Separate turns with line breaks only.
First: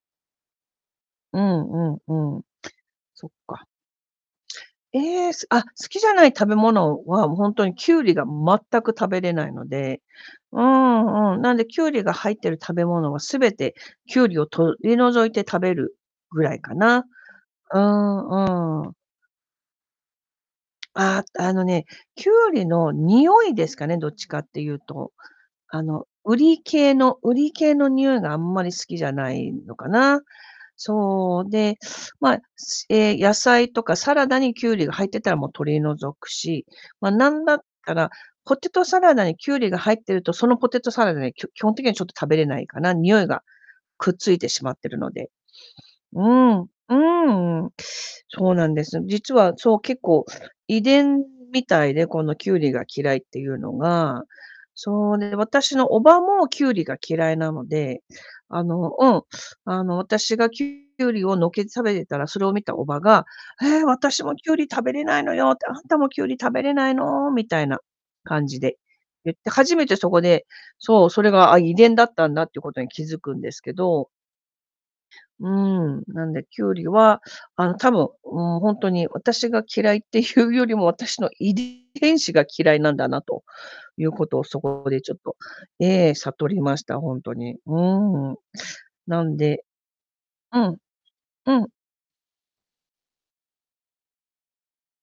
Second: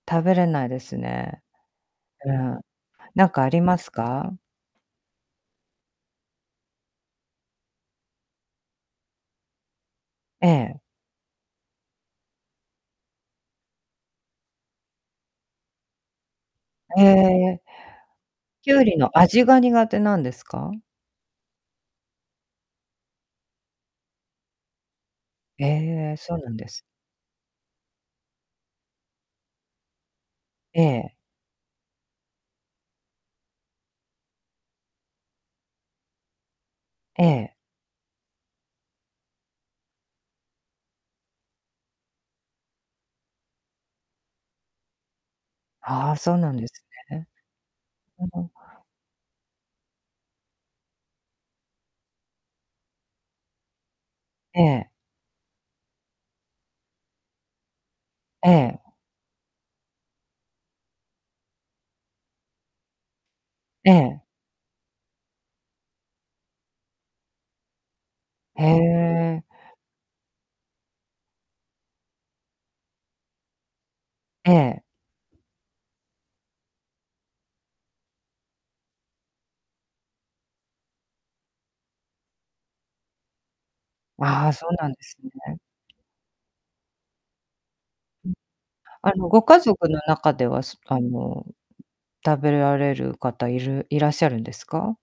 食べれないです
う
ね。
んう
う
んうん、
ん。
そ
何
っ
かあり
か。
ますか？
ええ、すあ、好きじゃない食べ物は、ほんとにきゅうりが全く食べれないので、
え
うー
え。
ん、うーん、なんで、きゅうりが入ってる食べ物は、全てきゅうりを取り除いて食べるぐらいか
へ
な。
え。
うー
きゅ
ん、
う
うーん。
りの味が苦手なんですか？
ああ、あのね、きゅうりの匂いですかね、どっちかって言うと。あの、
え、そうなん
瓜
です。
系の瓜系の匂いがあんまり好きじゃないのかな。
ええ。
そう。で、ま、すええ、野菜とかサラダにきゅうりが入ってたら、も、取り除くし、ま、
え
何
え。
だったらポテトサラダにきゅうりが入ってると、そのポテトサラダにきょ基本的にはちょっと食べれないかな、匂いがくっついてしまってるので。
ああ、
う
そうな
ー
ん
ん。
で
う
す
ー
ね。
ん、うん。
ううん。
そうなんです。実は、そう、結構、遺伝みたいで、このきゅうりが嫌いっていうのが。
ええ。
そうね、私のおばもきゅうりが嫌いなので、
え
あ
え。
のうん、あの、私がきゅうりをのけて食べてたら、それを見たおばが「え、
ええ。
私もきゅうり食べれないのよ」って「あんたもきゅうり食べれないの？」みたいな感じ
へ
で言っ
え。
て、初めてそこで、そう、それが、あ、遺伝だったんだってことに気づくんですけど。
ええ。
うーん。なんで、きゅうりは、あの、多分、うーん、ほんとに私が嫌いっていうよりも、私の遺伝遺伝子が嫌いなんだなということを、
ああ、
そ
そうな
こ
んで
でちょ
す
っと、
ね。
ええ、悟りました、ほんとに。う
う
ー
ん。
ん。
あ
な
の、
ん
ご家
で
族の中で
う
は、
ん。
すあの、う
うん。
食べられる方いるいらっしゃるんですか？